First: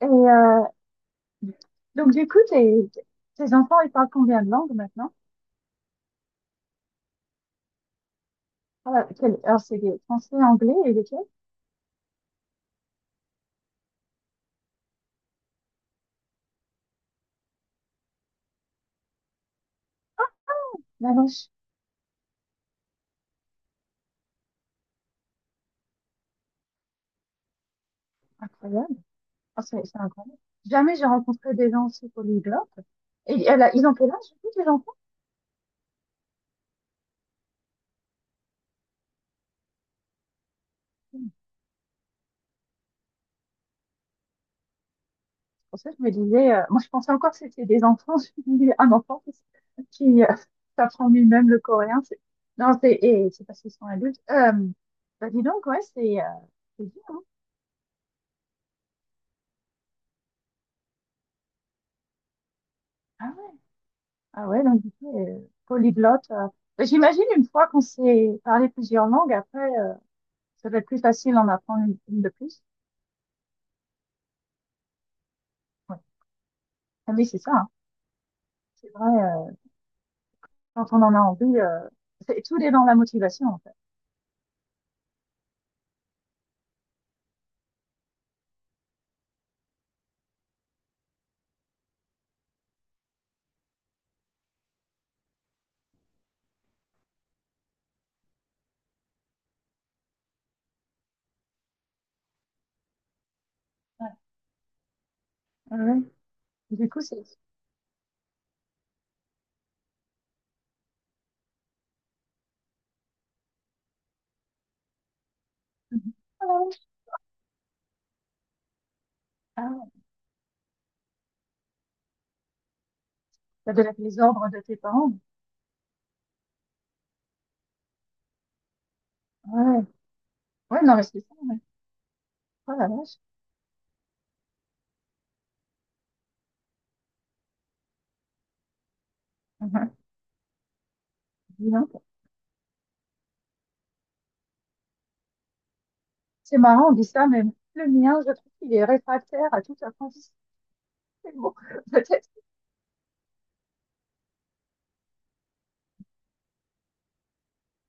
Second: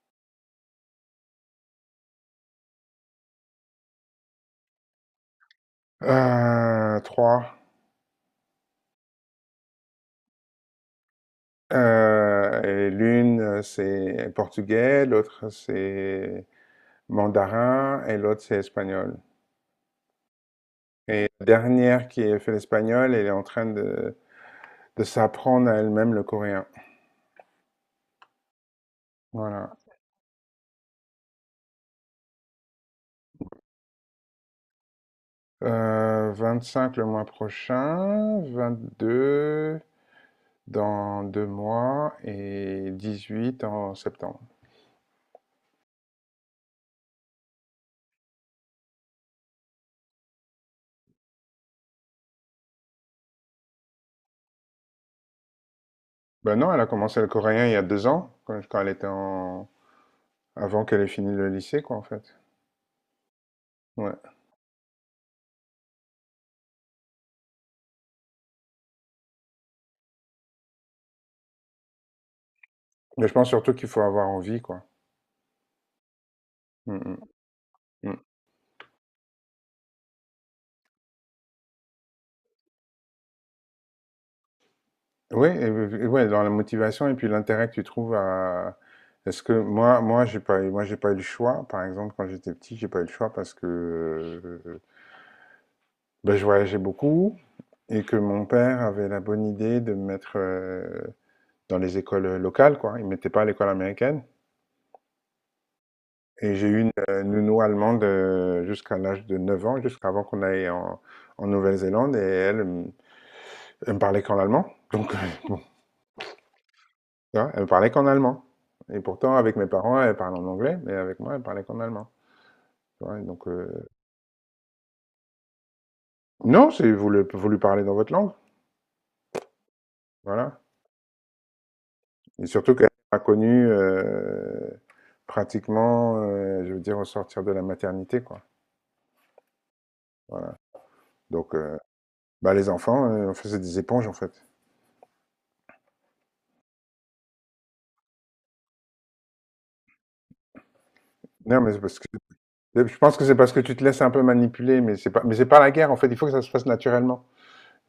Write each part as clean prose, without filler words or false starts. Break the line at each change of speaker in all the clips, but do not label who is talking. Et euh, donc, du coup, tes enfants, ils parlent combien de langues maintenant?
3,
Ah, bah, Alors, c'est des français, anglais et lesquels?
et l'une, c'est portugais, l'autre c'est mandarin et l'autre c'est espagnol
La
et la
vache.
dernière qui a fait l'espagnol, elle est en train de s'apprendre à elle-même le coréen.
Incroyable. Ah,
Voilà.
c'est incroyable. Jamais j'ai rencontré des gens aussi polyglottes. Ils ont quel âge, du coup, tes enfants?
25 le mois prochain, 22
C'est
dans 2 mois et 18 en septembre.
pour ça que je me disais, moi, je pensais encore que c'était des enfants. Je me disais, un enfant qui s'apprend lui-même le coréen. Non, c'est parce qu'ils sont adultes. Bah, dis donc, ouais,
Ben non, elle a
c'est dur, hein.
commencé le coréen il y a 2 ans, quand elle était en avant qu'elle ait fini le lycée quoi, en fait.
Ah ouais.
Ouais.
Ah ouais, donc du coup, polyglotte. Mais j'imagine une fois qu'on sait parler plusieurs langues, après, ça va être plus facile d'en apprendre une de plus.
Mais je pense surtout qu'il faut avoir envie, quoi.
Ouais. Ah, mais
Mmh,
c'est ça, hein.
mmh, mmh.
C'est vrai, quand on en a envie, c'est, tout est dans la motivation, en fait.
Oui, et ouais, dans la motivation et puis l'intérêt que tu trouves à. Est-ce que moi, j'ai pas, eu- moi, j'ai pas eu le choix. Par exemple, quand j'étais petit, j'ai pas eu le choix parce que euh, ben, je voyageais beaucoup et que mon père avait la bonne idée de me mettre dans les écoles locales, quoi. Il mettait pas à l'école
Ouais.
américaine.
Ah ouais.
Et j'ai eu
Du
une
coup, c'est...
nounou allemande jusqu'à l'âge de 9 ans, jusqu'avant qu'on aille en Nouvelle-Zélande. Et elle, elle me parlait qu'en allemand. Donc,
Mhm. Ah ouais.
tu vois, elle parlait qu'en allemand. Et pourtant, avec mes
Ah ouais.
parents, elle parlait en anglais, mais avec moi, elle parlait qu'en allemand. Tu vois, donc,
Ça doit être les ordres de tes parents.
non, si vous lui parlez dans votre langue,
Ouais.
voilà.
Ouais, non, mais c'est ça, ouais.
Et surtout
Oh la
qu'elle
vache.
a connu pratiquement, je veux dire, au sortir de la maternité, quoi.
Mhm.
Voilà. Donc,
Dis donc.
bah, les enfants, on faisait des éponges, en fait.
C'est marrant, on dit ça, mais le mien, je trouve qu'il est réfractaire à toute apprentissage. C'est bon,
Non, mais c'est parce que
peut-être.
je pense que c'est parce que tu te laisses un peu manipuler, mais c'est pas la guerre, en fait. Il faut que ça se fasse naturellement.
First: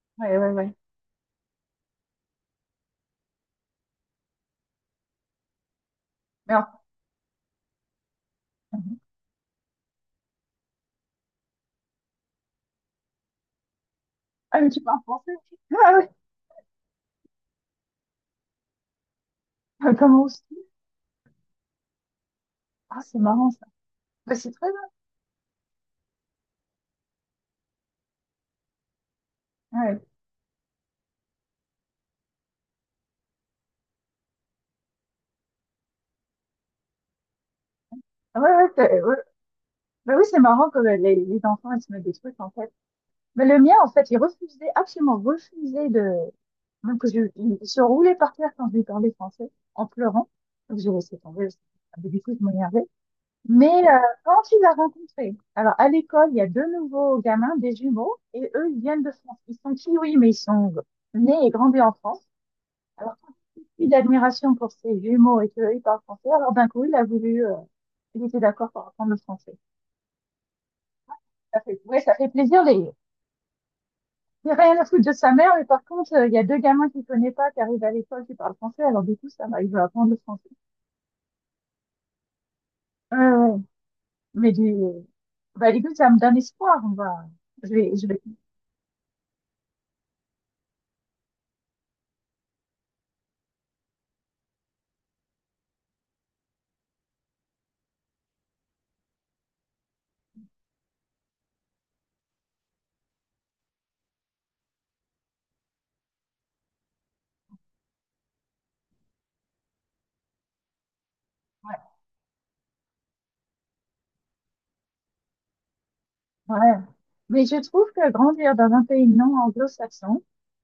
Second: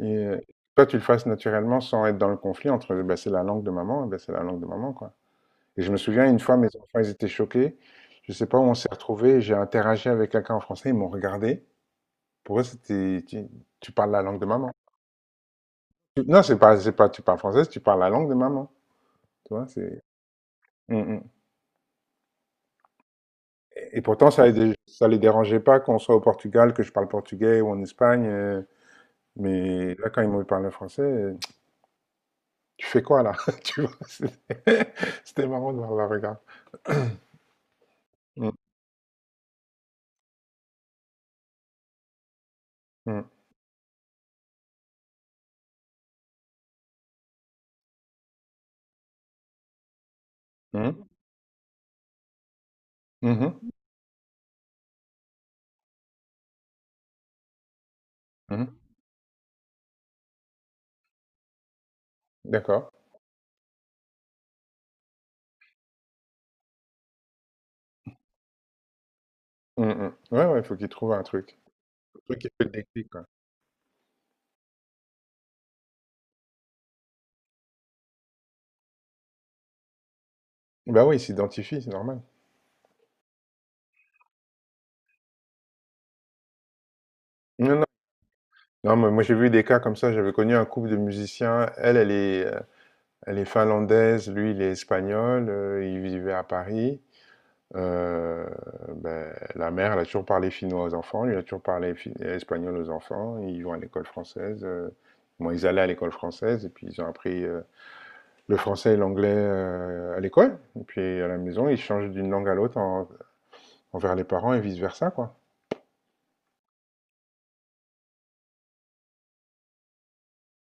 Et
Ouais, ouais, ouais.
toi, tu le fasses naturellement sans être dans le conflit entre, bah, c'est la langue de maman, bah, c'est la langue de maman, quoi. Et je me souviens, une
Mais
fois,
en-
mes enfants, ils étaient choqués. Je ne sais pas où on s'est retrouvés. J'ai interagi avec quelqu'un en français. Ils m'ont regardé. Pour eux, c'était, tu parles la langue de
Ah, mais
maman.
tu parles français. Ah ouais,
Non, c'est pas, tu parles française, tu parles la langue de maman. Tu vois,
Ah,
c'est.
comment aussi?
Mm, mm.
Ah, c'est marrant ça.
Et pourtant,
Bah,
ça,
c'est très
ça les dérangeait pas qu'on soit au Portugal, que je parle portugais ou en Espagne.
bien.
Mais
Ouais.
là, quand ils m'ont parlé français, tu fais quoi là? Tu vois, c'était c'était marrant de voir leur regard.
Ah ouais,
Mm,
ouais, ouais. Bah oui, c'est marrant que les enfants, ils se mettent des trucs en fait.
mm,
Mais le mien, en fait, il refusait, absolument refusait de. Même que je, il se roulait par terre quand je lui parlais français, en pleurant. Donc j'ai
mm,
laissé tomber. Parce que, ah, mais du coup, je m'énervais. Mais
mhm,
quand tu les as rencontrés, alors à l'école, il y a deux nouveaux gamins, des jumeaux, et eux,
mhm.
ils viennent de France. Ils sont kiwis, mais ils sont nés et grandis en France.
D'accord.
Alors, plus d'admiration pour ces jumeaux et qu'eux, ils parlent français, alors d'un coup, il était d'accord pour apprendre le français.
Mm, mm. Ouais, ouais, il faut qu'ils trouvent un truc.
Ça fait, ouais, ça fait
Truc qui
plaisir,
fait le
il
déclic, quoi.
n'y a rien à foutre de sa mère, mais par contre, il y a deux gamins qu'il ne connaît pas, qui arrivent à l'école, qui parlent français, alors du coup, ça va, il veut apprendre le français.
Bah oui, il s'identifie, c'est normal.
Ouais, ouais. Mais du, bah, du coup, ça me donne espoir,
Non, non.
je vais.
Non, mais moi j'ai vu des cas comme ça. J'avais connu un couple de musiciens. Elle, elle est finlandaise, lui, il est espagnol. Ils vivaient à Paris. Euh, ben, la mère, elle a toujours parlé finnois aux enfants. Lui, il a toujours parlé espagnol aux enfants. Ils vont à l'école française. Bon, ils allaient à l'école française et puis ils ont appris le français et l'anglais à l'école. Et puis à la maison, ils changent d'une langue à l'autre envers les parents et vice-versa, quoi.
Ouais. Mais je trouve que grandir dans un pays non anglo-saxon,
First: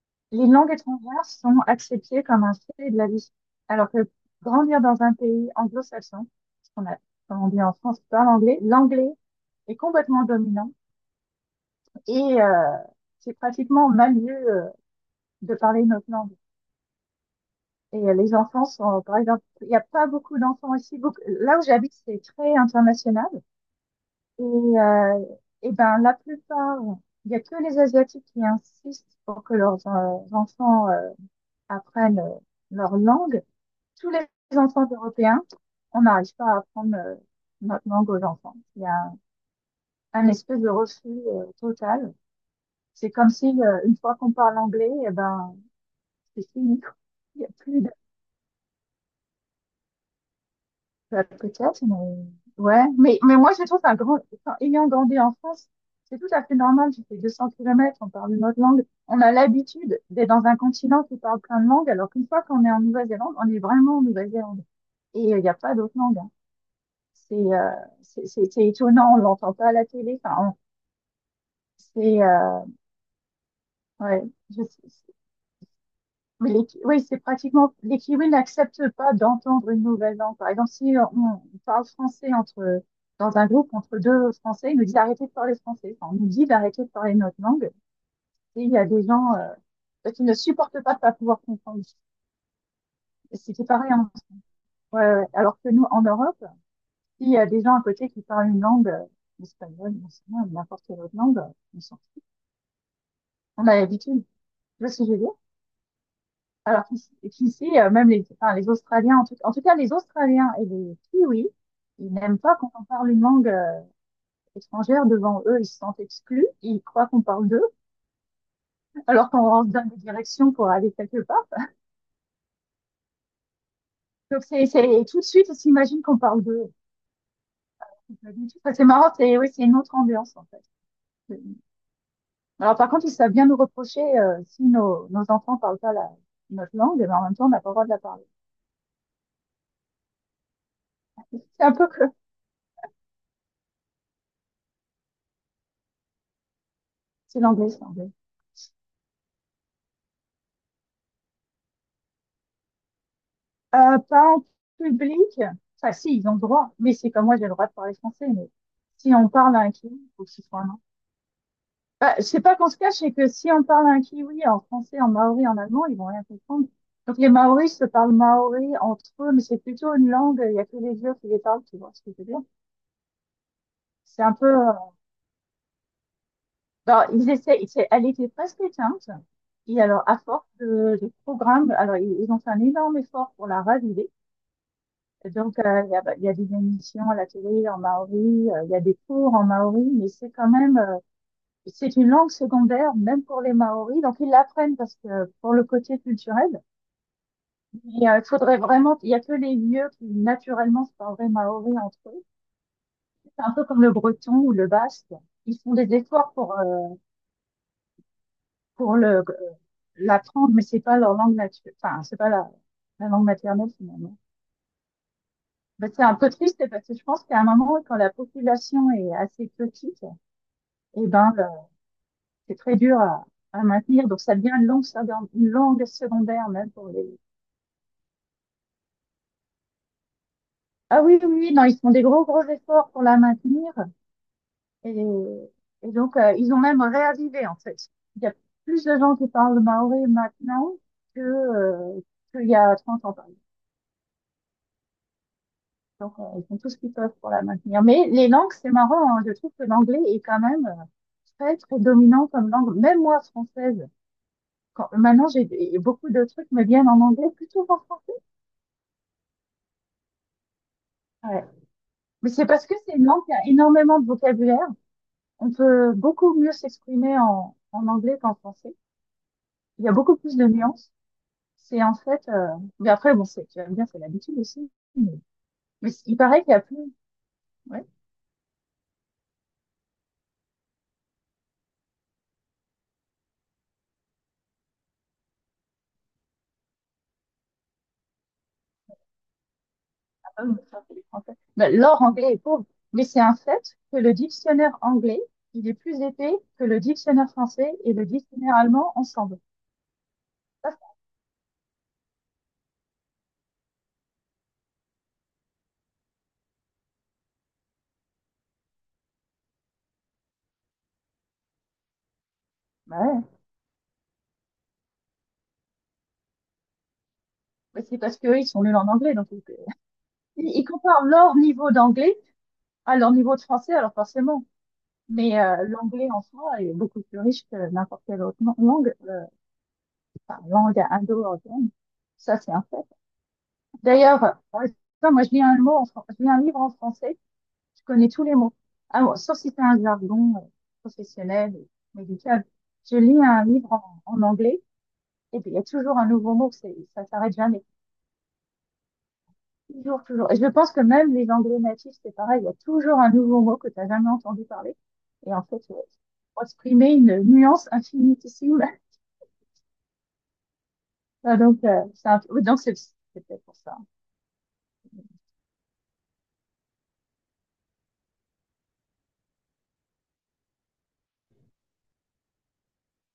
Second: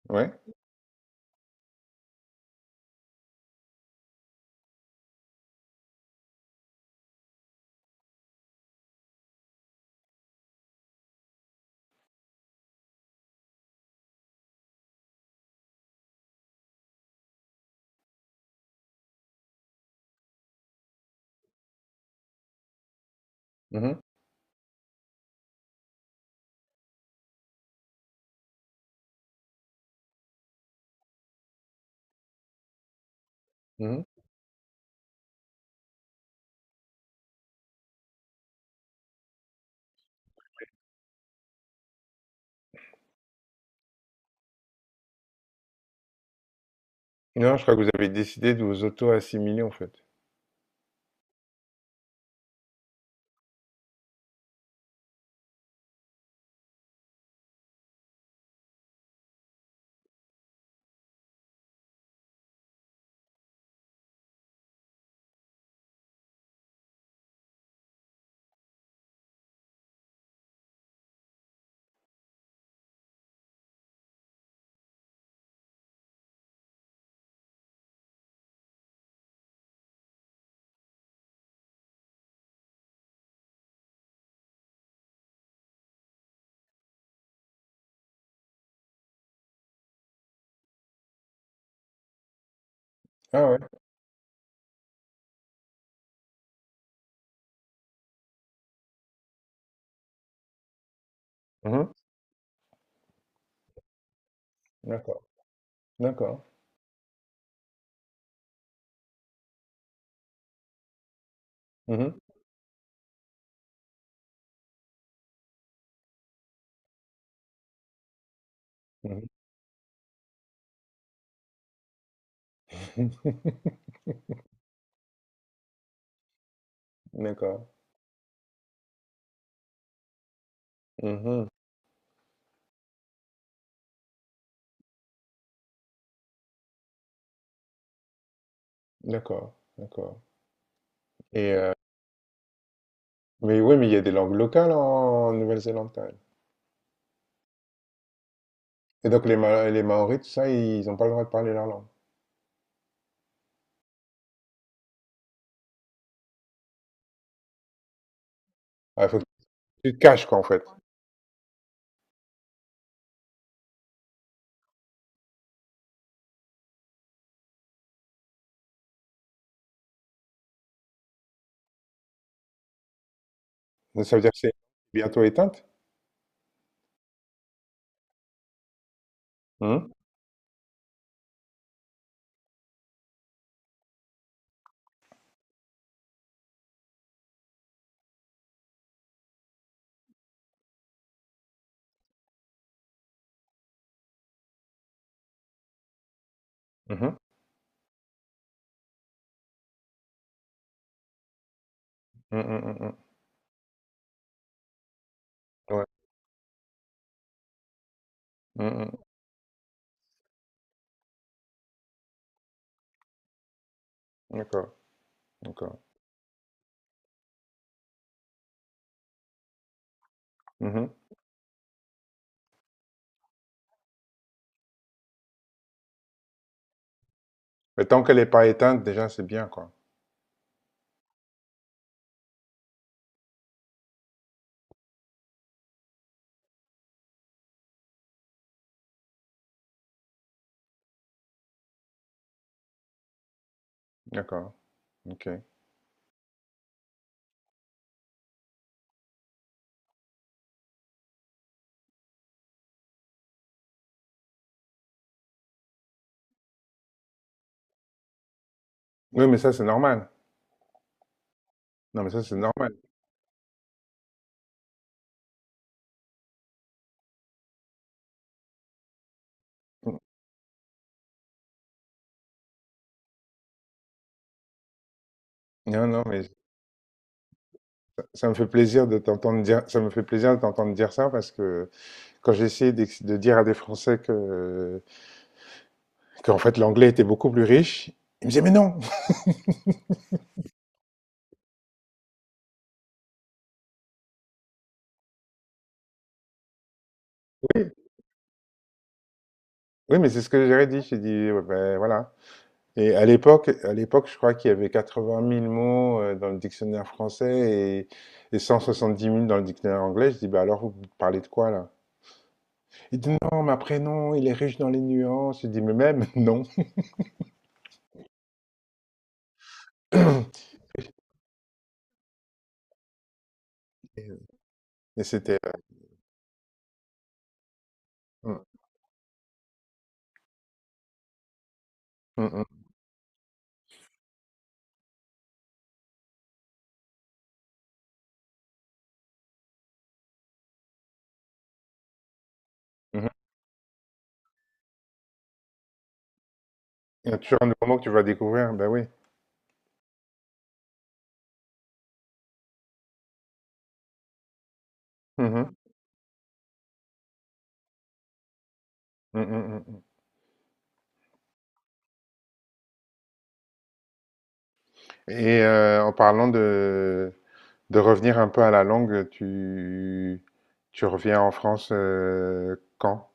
Ouais.
les langues étrangères sont acceptées comme un fait de la vie. Alors que grandir dans un pays anglo-saxon, parce qu'on a, comme on dit en France, pas l'anglais, l'anglais est complètement dominant et euh, c'est pratiquement mal vu de parler notre langue. Les enfants sont, par exemple, il n'y a pas beaucoup d'enfants ici. Beaucoup, là où j'habite, c'est très international.
Mhm.
Et, euh, et ben, la plupart, il n'y a que les Asiatiques qui insistent pour que leurs enfants apprennent leur langue.
Mhm.
Tous les enfants européens, on n'arrive pas à apprendre notre langue aux enfants. Il y a un espèce de refus total. C'est comme si, une fois qu'on parle anglais, et ben, c'est fini. Quoi. Il n'y a
Non, je crois que
plus
vous avez décidé de vous auto-assimiler, en fait.
bah, peut-être, mais ouais. Mais moi, je trouve un grand, enfin, ayant grandi en France, c'est tout à fait normal. Tu fais 200 km, on parle une autre langue. On a l'habitude d'être dans un continent qui parle plein de langues, alors qu'une fois qu'on est en Nouvelle-Zélande, on est vraiment en Nouvelle-Zélande. Il n'y a pas d'autre langue. Hein. C'est euh, c'est c'est étonnant, on l'entend pas à la télé. C'est ouais. Je, oui, c'est pratiquement, les Kiwis n'acceptent pas d'entendre une nouvelle langue. Par exemple, si on parle français entre, dans un groupe entre deux Français, ils nous disent d'arrêter de parler français. Enfin, on nous dit d'arrêter de parler notre langue. Et il y a des gens qui ne supportent pas de pas pouvoir comprendre. Et
Ah ouais?
c'était pareil. Ouais, ouais. Alors que nous, en Europe, s'il y a des gens à côté qui parlent une langue, l'espagnol, l'anglais, n'importe quelle autre langue, on
Mmh.
s'en fout. On a l'habitude. Tu vois ce que je veux
D'accord,
dire?
d'accord.
Qu'ici, même les Australiens, en tout cas les Australiens et les Kiwis, ils
Mmh.
n'aiment pas quand on parle une langue étrangère devant eux, ils se sentent exclus, ils croient qu'on parle d'eux,
Mmh.
alors qu'on rentre dans des directions pour aller quelque part. C'est et tout de suite, on s'imagine qu'on parle d'eux.
D'accord.
Pas du tout. Enfin, c'est marrant, c'est oui, c'est une autre ambiance en fait.
Mmh.
Alors par contre, ils savent bien nous reprocher si nos enfants parlent pas notre langue, mais en même temps, on n'a pas le droit de la parler.
D'accord, d'accord. Et
C'est un peu que
mais oui, mais il y a des langues locales en Nouvelle-Zélande, quand même.
c'est l'anglais.
Et donc les Ma les Maoris, tout ça, ils ont pas le droit de parler leur langue?
Pas en public. Enfin, si, ils ont le droit. Mais c'est comme moi, j'ai le droit de parler français, mais
Ah, il
si
faut que
on parle à un kiwi,
tu te
il faut
caches,
que
quoi,
ce
en
soit
fait.
un an. Bah, je sais pas qu'on se cache, c'est que si on parle à un kiwi en français, en maori, en allemand, ils vont rien comprendre. Donc, les maoris se parlent maori entre eux, mais c'est plutôt une langue, il y a que les vieux qui les parlent, tu vois ce que je veux dire.
Ça veut
C'est
dire
un
que
peu,
c'est
euh,
bientôt éteinte?
alors, ils essaient, elle était presque éteinte. Et
Mmh.
alors, à force de programmes, alors, ils ont fait un énorme effort pour la raviver. Et donc, il y a, bah, il y a des émissions à la télé en maori, il y a des cours en maori, mais c'est quand même, c'est une langue secondaire, même pour les maoris. Donc, ils l'apprennent parce que pour le côté culturel,
Mmh mh.
mais, il faudrait vraiment, il y a que les lieux qui naturellement se parleraient maori entre eux.
Mmh mh, mmh.
C'est un peu comme le breton ou le basque. Ils font
Ouais.
des efforts
Mmh
pour
mh.
l'apprendre, mais c'est pas leur langue naturelle, enfin, c'est pas la langue maternelle finalement.
D'accord, d'accord.
Ben, c'est un peu triste parce que je pense qu'à un moment, quand la population est assez petite,
Mmh.
eh ben, le- c'est très dur à maintenir. Donc, ça devient une langue secondaire, même pour les.
Mais tant qu'elle est pas éteinte, déjà, c'est bien, quoi.
Ah oui, oui, oui, non, ils font des gros, gros efforts pour la maintenir. Et, et donc, ils ont même réavivé, en fait. Il y a plus de gens qui parlent maoré maintenant que, euh, qu'il y a 30 ans, par exemple.
D'accord, OK.
Donc, ils font tout ce qu'ils peuvent pour la maintenir. Mais les langues, c'est marrant, hein. Je trouve que l'anglais est quand même très, très dominant comme langue. Même moi, française, maintenant, j'ai et beaucoup de trucs me viennent en anglais plutôt qu'en français.
Oui, mais ça, c'est normal.
Ouais.
Non, mais ça,
Mais
c'est
c'est parce
normal.
que c'est une langue qui a énormément de vocabulaire. On peut beaucoup mieux s'exprimer en anglais qu'en français. Il y a
Mmh.
beaucoup plus de nuances. C'est en fait, euh... mais après, bon, tu vas me dire, c'est l'habitude aussi.
Non,
Mais
non,
il
mais ça,
paraît qu'il y a plus, ouais,
ça me fait plaisir de t'entendre dire, ça me fait plaisir de t'entendre dire ça parce que quand de dire à des Français que, qu'en fait l'anglais était beaucoup plus riche, ils me disaient, mais non!
ah, pardon, je parle que les Français. Ben, l'or anglais est pauvre. Mais c'est un fait que le dictionnaire anglais, il est plus épais que le dictionnaire français et le dictionnaire allemand ensemble.
Oui, mais c'est ce que j'aurais
Ça,
dit. J'ai dit, ouais, ben, voilà. Et à l'époque, je crois qu'il y avait 80 000 mots dans le dictionnaire français et 170 000 dans le dictionnaire anglais. Je dis, bah alors, vous parlez de quoi là?
bah
Il dit,
ouais.
non, ma prénom, il est riche dans les nuances. Je dis, mais même, non.
Mais c'est parce qu'eux, ils sont nuls en anglais, ils comparent leur niveau d'anglais à leur niveau de français, alors forcément.
Et c'était.
Mais l'anglais en soi est beaucoup plus riche que n'importe quelle
euh,
autre langue, langue indo-européenne.
mm, mm,
Ça, c'est
mm.
un fait. D'ailleurs, par exemple, moi, je lis un livre en français, je connais tous les mots. Ah, bon, sauf si c'est un jargon professionnel ou médical. Je
Mmh mh.
lis un livre en anglais, et puis il y a toujours un nouveau mot, ça
Et
s'arrête
sur un
jamais.
nouveau mot que tu vas découvrir, ben oui.
Toujours, toujours. Et je pense que même les anglais natifs, c'est pareil, il y a toujours un nouveau mot que tu n'as jamais entendu parler. Et
Mmh
en
mh.
fait, exprimer une nuance infinitissime
Mmh mh, mmh.
ah, donc, oui, donc c'est peut-être pour ça.
Et en parlant de revenir un peu à la langue, tu reviens en France, quand?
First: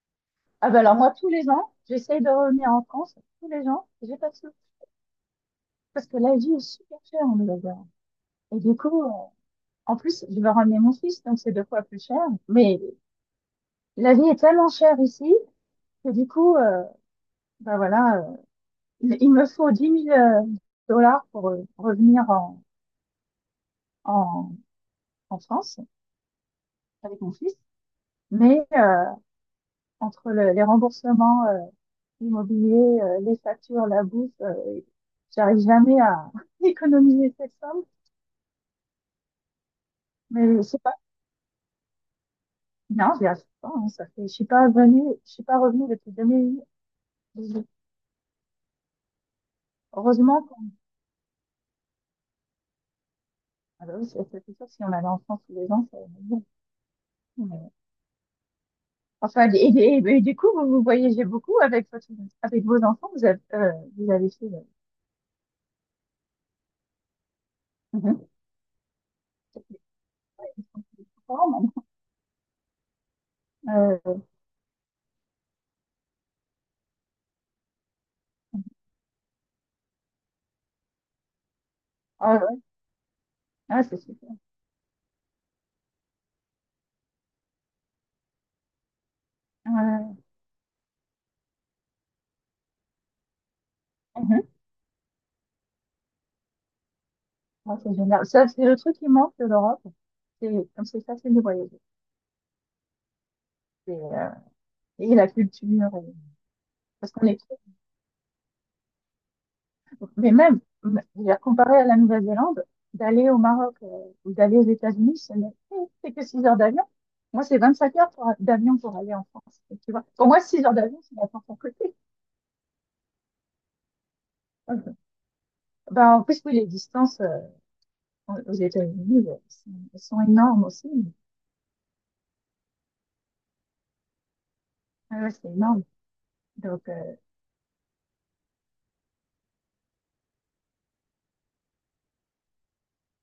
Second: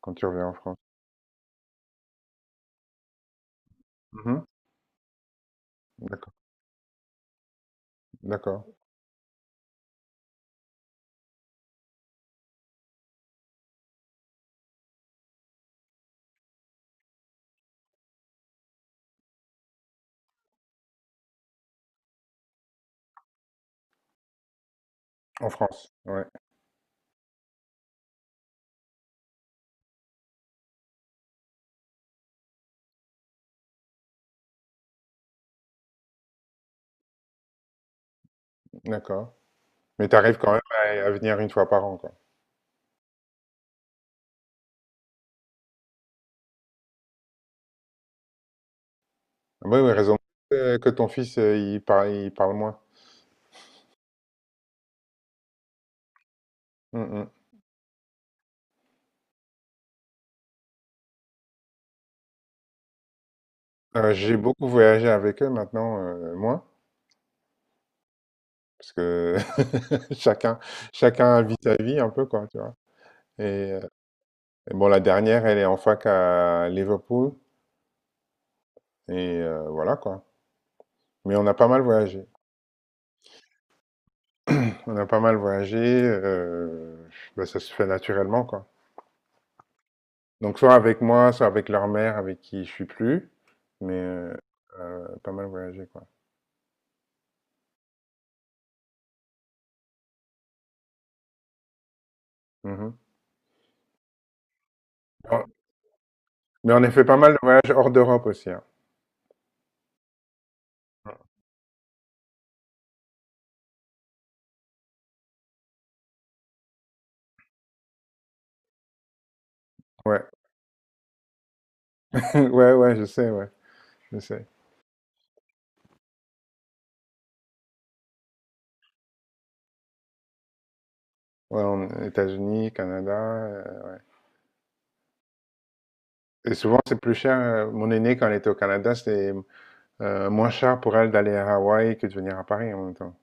Quand tu reviens en
Ah
France?
ben alors moi, tous les ans, j'essaye de revenir en France, tous les ans, j'ai pas de
Mmh.
sous. Parce que
D'accord,
la vie est super chère en Nouvelle-Zélande. Et
d'accord.
du coup, en plus, je vais ramener mon fils, donc c'est deux fois plus cher. Mais la vie est tellement chère ici que du coup, bah voilà, il me faut 10 000 dollars pour revenir en, en
En
France
France? Ouais,
avec mon fils. Mais les remboursements l'immobilier, les factures, la bouffe, j'arrive jamais à économiser cette somme.
d'accord. Mais tu arrives quand
Mais
même
je sais pas,
à venir une fois par an, quoi?
non, j'y arrive pas, hein, ça fait, je suis pas revenue depuis 2018.
Ah bah oui, oui, raison
Heureusement qu'on,
que ton fils, il parle moins.
ah bah oui, c'est sûr, si on allait en France tous les ans, ça aurait été bon.
Mmh mh.
Mais- Enfin, et du coup, vous voyagez beaucoup avec avec vos enfants, vous avez
J'ai
fait,
beaucoup voyagé avec eux, maintenant, moins,
Mhm.
parce que chacun chacun vit sa vie un peu, quoi, tu vois? Et, euh,
Euh,
et bon, la dernière, elle est en fac à Liverpool. Et voilà quoi. Mais on a pas mal voyagé.
ah ouais, ah, c'est super.
On a pas mal voyagé. euh, ben, ça se fait naturellement quoi. Donc soit avec moi, soit avec leur mère, avec qui je suis plus. Mais
Euh,
pas mal voyagé quoi.
Ah, c'est génial. Ça, c'est le truc qui manque de l'Europe. C'est comme c'est facile de voyager.
Mhm.
Et, euh, et la
Bon,
culture.
mais on a fait
Parce
pas
qu'on
mal
est
de
trop...
voyages hors d'Europe aussi, hein.
Mais même, je veux dire, comparé à la Nouvelle-Zélande, d'aller au Maroc ou d'aller aux États-Unis, ce n'est c'est que 6 heures d'avion. Moi, c'est 25 heures d'avion pour aller en France. Et tu vois,
Ouais.
pour moi, 6 heures d'avion, c'est la France à côté.
Ouais, ouais, je sais, ouais, je sais.
Ben, en plus, oui, les distances aux États-Unis sont énormes aussi.
Ouais, États-Unis, Canada.
Ah ouais, c'est énorme.
Et souvent,
Donc,
c'est plus cher. Mon aîné, quand il était au Canada, c'était moins cher pour elle d'aller à Hawaï que de venir à Paris en même temps.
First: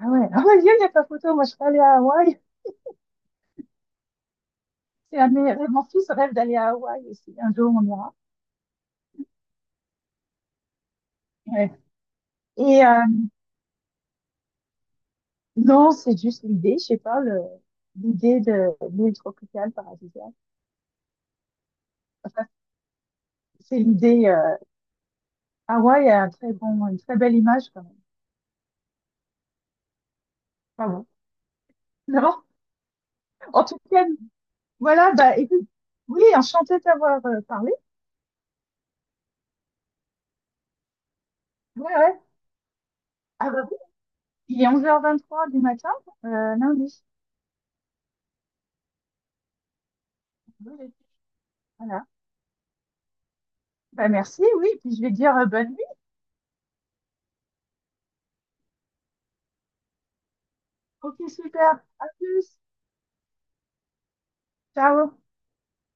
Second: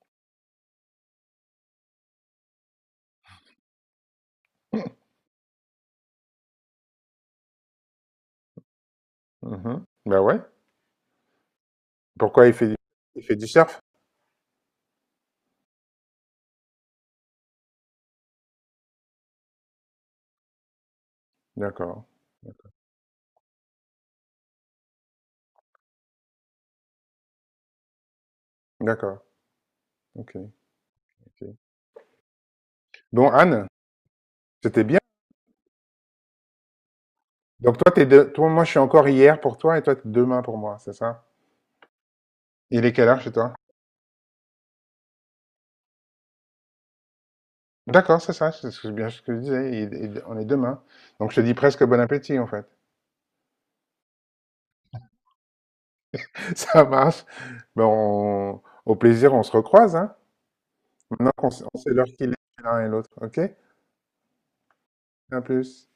ah ouais, ah ouais, il n'y a pas photo. Moi, je suis allée à Hawaï. C'est un de mes rêves. Mon fils rêve d'aller à Hawaï aussi. Un jour, on ira.
Mhm. Ben ouais.
Ouais.
Pourquoi il fait,
Et euh,
il fait du surf?
non, c'est juste l'idée, je sais pas, l'idée de l'île tropicale paradisiaque.
D'accord.
Enfin, c'est l'idée. Hawaï a une très belle image quand même.
D'accord. Ok.
Pas bon.
Ok.
Non,
Bon,
en
Anne,
tout cas,
c'était bien.
voilà. Bah, écoute, oui, enchanté d'avoir parlé.
Donc toi, t'es toi, moi, je suis encore hier pour toi et toi, t'es demain pour moi, c'est ça?
Ouais, ouais.
Il est quelle heure chez
Ah
toi?
bah oui, il est 11h23 du matin, lundi.
D'accord, c'est ça, bien ce que je disais. Il- on est demain.
Oui.
Donc je te dis presque bon
Voilà.
appétit, en fait.
Bah merci, oui. Puis je vais dire bonne nuit.
Ça marche. Ben, au plaisir, on se recroise, hein.
Ok,
Maintenant on
super.
sait
À
l'heure qu'il
plus.
est l'un et l'autre. Ok?
Ciao.
À plus.